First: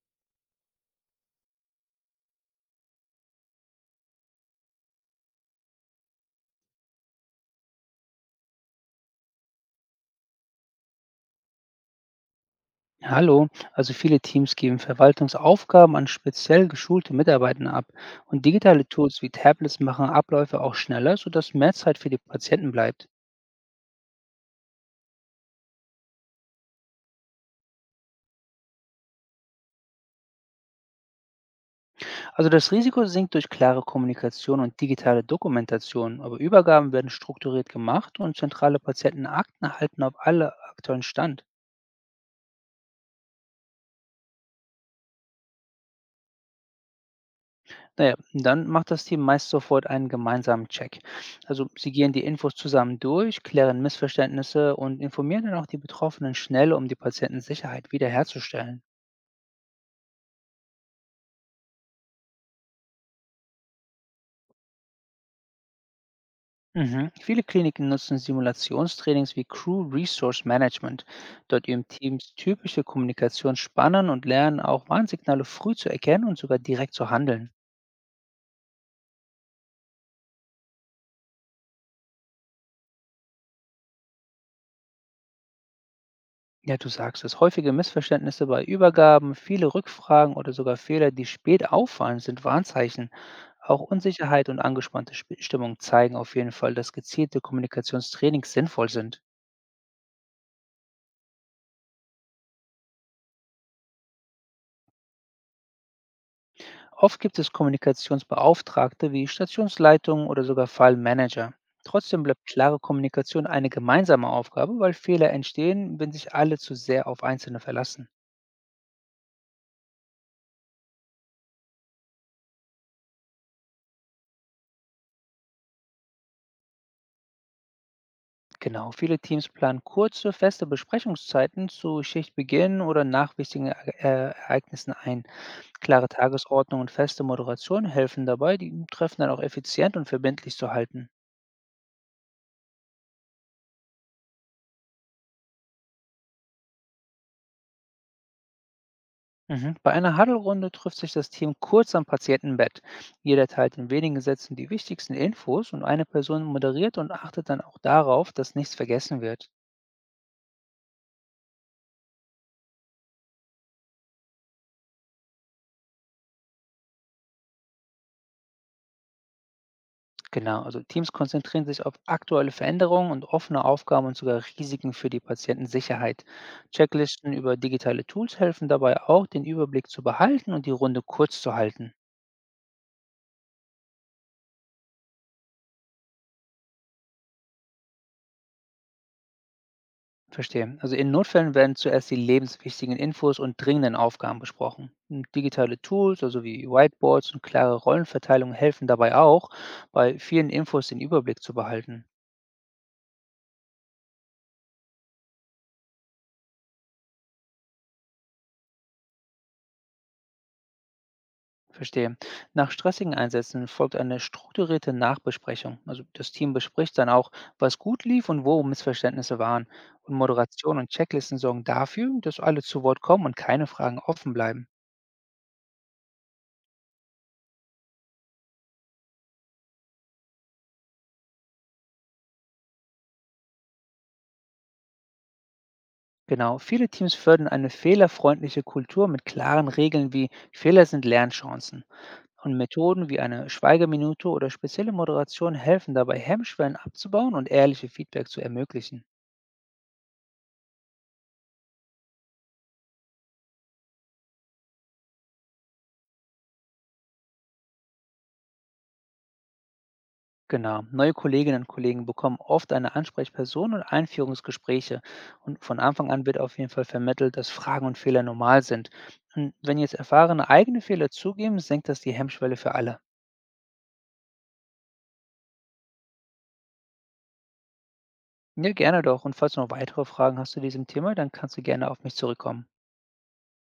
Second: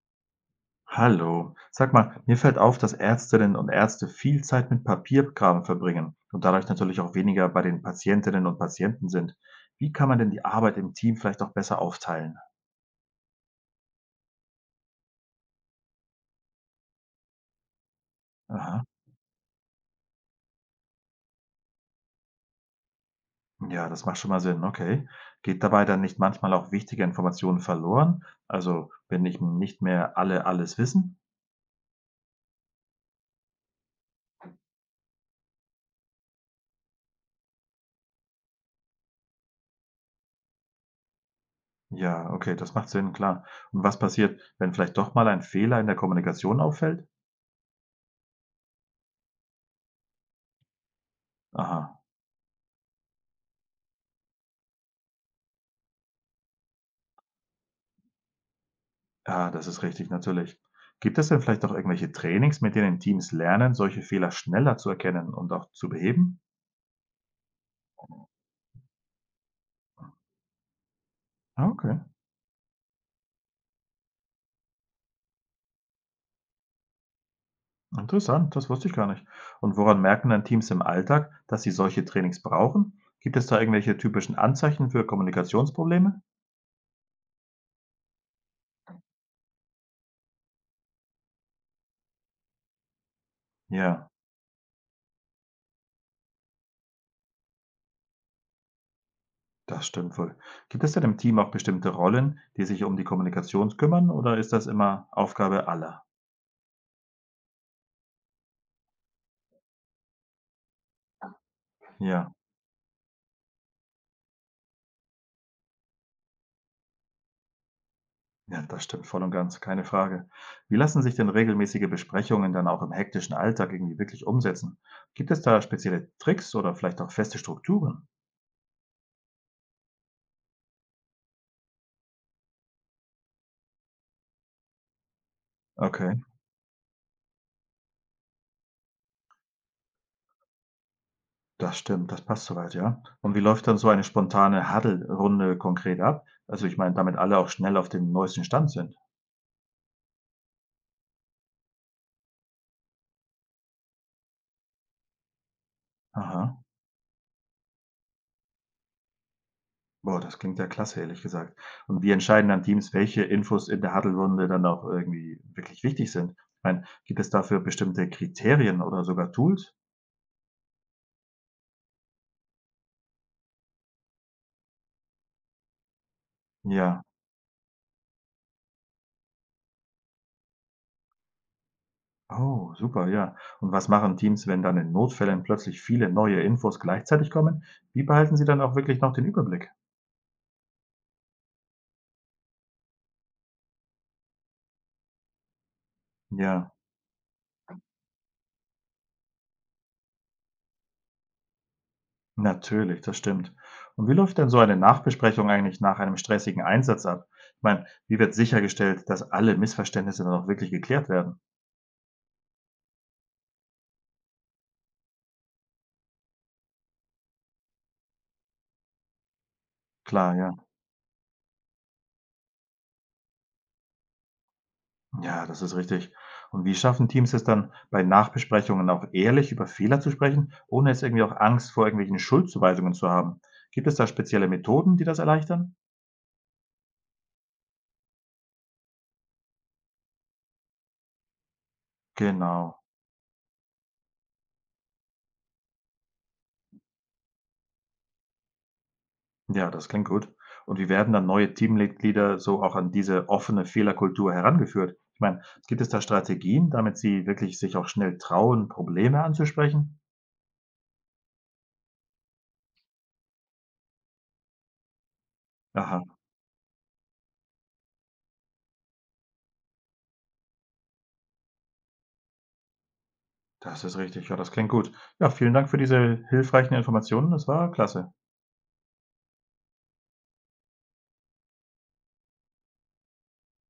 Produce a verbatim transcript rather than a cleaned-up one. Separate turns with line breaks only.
Hallo. Sag mal, mir fällt auf, dass Ärztinnen und Ärzte viel Zeit mit Papierkram verbringen und dadurch natürlich auch weniger bei den Patientinnen und Patienten sind. Wie kann man denn die Arbeit im Team vielleicht auch besser aufteilen?
Hallo, also viele Teams geben Verwaltungsaufgaben an speziell geschulte Mitarbeiter ab und
Aha.
digitale Tools wie Tablets machen Abläufe auch schneller, sodass mehr Zeit für die Patienten bleibt.
Ja, das macht schon mal Sinn. Okay. Geht dabei dann nicht manchmal auch wichtige Informationen verloren? Also, wenn nicht nicht mehr alle alles wissen?
Also das Risiko sinkt durch klare Kommunikation und digitale Dokumentation, aber Übergaben werden strukturiert gemacht und zentrale Patientenakten halten auf alle aktuellen Stand.
Ja, okay, das macht Sinn, klar. Und was passiert, wenn vielleicht doch mal ein Fehler in der Kommunikation auffällt?
Na ja, dann macht das Team meist sofort einen gemeinsamen Check. Also sie
Aha.
gehen die Infos zusammen durch, klären Missverständnisse und informieren dann auch die Betroffenen schnell, um die Patientensicherheit wiederherzustellen.
Ja, das ist richtig, natürlich. Gibt es denn vielleicht auch irgendwelche Trainings, mit denen Teams lernen, solche Fehler schneller zu erkennen und auch zu beheben?
Mhm. Viele Kliniken nutzen Simulationstrainings wie Crew Resource Management. Dort
Ah,
üben
okay,
Teams typische Kommunikationsspannen und lernen auch Warnsignale früh zu erkennen und sogar direkt zu handeln.
interessant, das wusste ich gar nicht. Und woran merken dann Teams im Alltag, dass sie solche Trainings brauchen? Gibt es da irgendwelche typischen Anzeichen für Kommunikationsprobleme?
Ja, du sagst es. Häufige Missverständnisse bei Übergaben, viele Rückfragen oder sogar Fehler, die spät auffallen, sind Warnzeichen. Auch
Ja,
Unsicherheit und angespannte Sp- Stimmung zeigen auf jeden Fall, dass gezielte Kommunikationstrainings sinnvoll sind.
das stimmt wohl. Gibt es denn im Team auch bestimmte Rollen, die sich um die Kommunikation kümmern, oder ist das immer Aufgabe aller?
Oft gibt es Kommunikationsbeauftragte wie Stationsleitungen oder sogar Fallmanager. Trotzdem
Ja.
bleibt klare Kommunikation eine gemeinsame Aufgabe, weil Fehler entstehen, wenn sich alle zu sehr auf Einzelne verlassen.
Ja, das stimmt voll und ganz, keine Frage. Wie lassen sich denn regelmäßige Besprechungen dann auch im hektischen Alltag irgendwie wirklich umsetzen? Gibt es da spezielle Tricks oder vielleicht auch feste Strukturen?
Genau, viele Teams planen kurze, feste Besprechungszeiten zu Schichtbeginn oder nach wichtigen Ere- äh, Ereignissen ein. Klare
Okay,
Tagesordnung und feste Moderation helfen dabei, die Treffen dann auch effizient und verbindlich zu halten.
das stimmt, das passt soweit, ja. Und wie läuft dann so eine spontane Huddle-Runde konkret ab? Also ich meine, damit alle auch schnell auf dem neuesten Stand sind.
Mhm. Bei einer Huddle-Runde trifft sich das Team kurz am Patientenbett. Jeder teilt in wenigen Sätzen die wichtigsten Infos und eine Person
Aha,
moderiert und achtet dann auch darauf, dass nichts vergessen wird.
boah, das klingt ja klasse, ehrlich gesagt. Und wie entscheiden dann Teams, welche Infos in der Huddle-Runde dann auch irgendwie wirklich wichtig sind? Ich meine, gibt es dafür bestimmte Kriterien oder sogar Tools?
Genau, also Teams konzentrieren sich auf aktuelle Veränderungen und offene Aufgaben und sogar Risiken für die Patientensicherheit.
Ja.
Checklisten über digitale Tools helfen dabei auch, den Überblick zu behalten und die Runde kurz zu halten.
Oh, super, ja. Und was machen Teams, wenn dann in Notfällen plötzlich viele neue Infos gleichzeitig kommen? Wie behalten sie dann auch wirklich noch den Überblick?
Verstehe. Also in Notfällen werden zuerst die lebenswichtigen Infos und dringenden Aufgaben besprochen. Und digitale Tools, also wie
Ja,
Whiteboards und klare Rollenverteilung helfen dabei auch, bei vielen Infos den Überblick zu behalten.
natürlich, das stimmt. Und wie läuft denn so eine Nachbesprechung eigentlich nach einem stressigen Einsatz ab? Ich meine, wie wird sichergestellt, dass alle Missverständnisse dann auch wirklich geklärt werden?
Verstehe. Nach stressigen Einsätzen folgt eine strukturierte Nachbesprechung. Also das Team bespricht dann auch, was gut lief und wo Missverständnisse waren. Und
Klar, ja.
Moderation und Checklisten sorgen dafür, dass alle zu Wort kommen und keine Fragen offen bleiben.
Ja, das ist richtig. Und wie schaffen Teams es dann, bei Nachbesprechungen auch ehrlich über Fehler zu sprechen, ohne jetzt irgendwie auch Angst vor irgendwelchen Schuldzuweisungen zu haben? Gibt es da spezielle Methoden, die das erleichtern?
Genau, viele Teams fördern eine fehlerfreundliche Kultur mit klaren Regeln wie Fehler sind Lernchancen. Und
Genau.
Methoden wie eine Schweigeminute oder spezielle Moderation helfen dabei, Hemmschwellen abzubauen und ehrliche Feedback zu ermöglichen.
Ja, das klingt gut. Und wie werden dann neue Teammitglieder so auch an diese offene Fehlerkultur herangeführt? Ich meine, gibt es da Strategien, damit sie wirklich sich auch schnell trauen, Probleme anzusprechen?
Genau. Neue Kolleginnen und Kollegen bekommen oft eine Ansprechperson und Einführungsgespräche. Und von
Aha,
Anfang an wird auf jeden Fall vermittelt, dass Fragen und Fehler normal sind. Und wenn jetzt Erfahrene eigene Fehler zugeben, senkt das die Hemmschwelle für alle.
das ist richtig. Ja, das klingt gut. Ja, vielen Dank für diese hilfreichen Informationen. Das war klasse.
Ja, gerne doch. Und falls du noch weitere Fragen hast zu diesem Thema, dann kannst du gerne auf mich zurückkommen.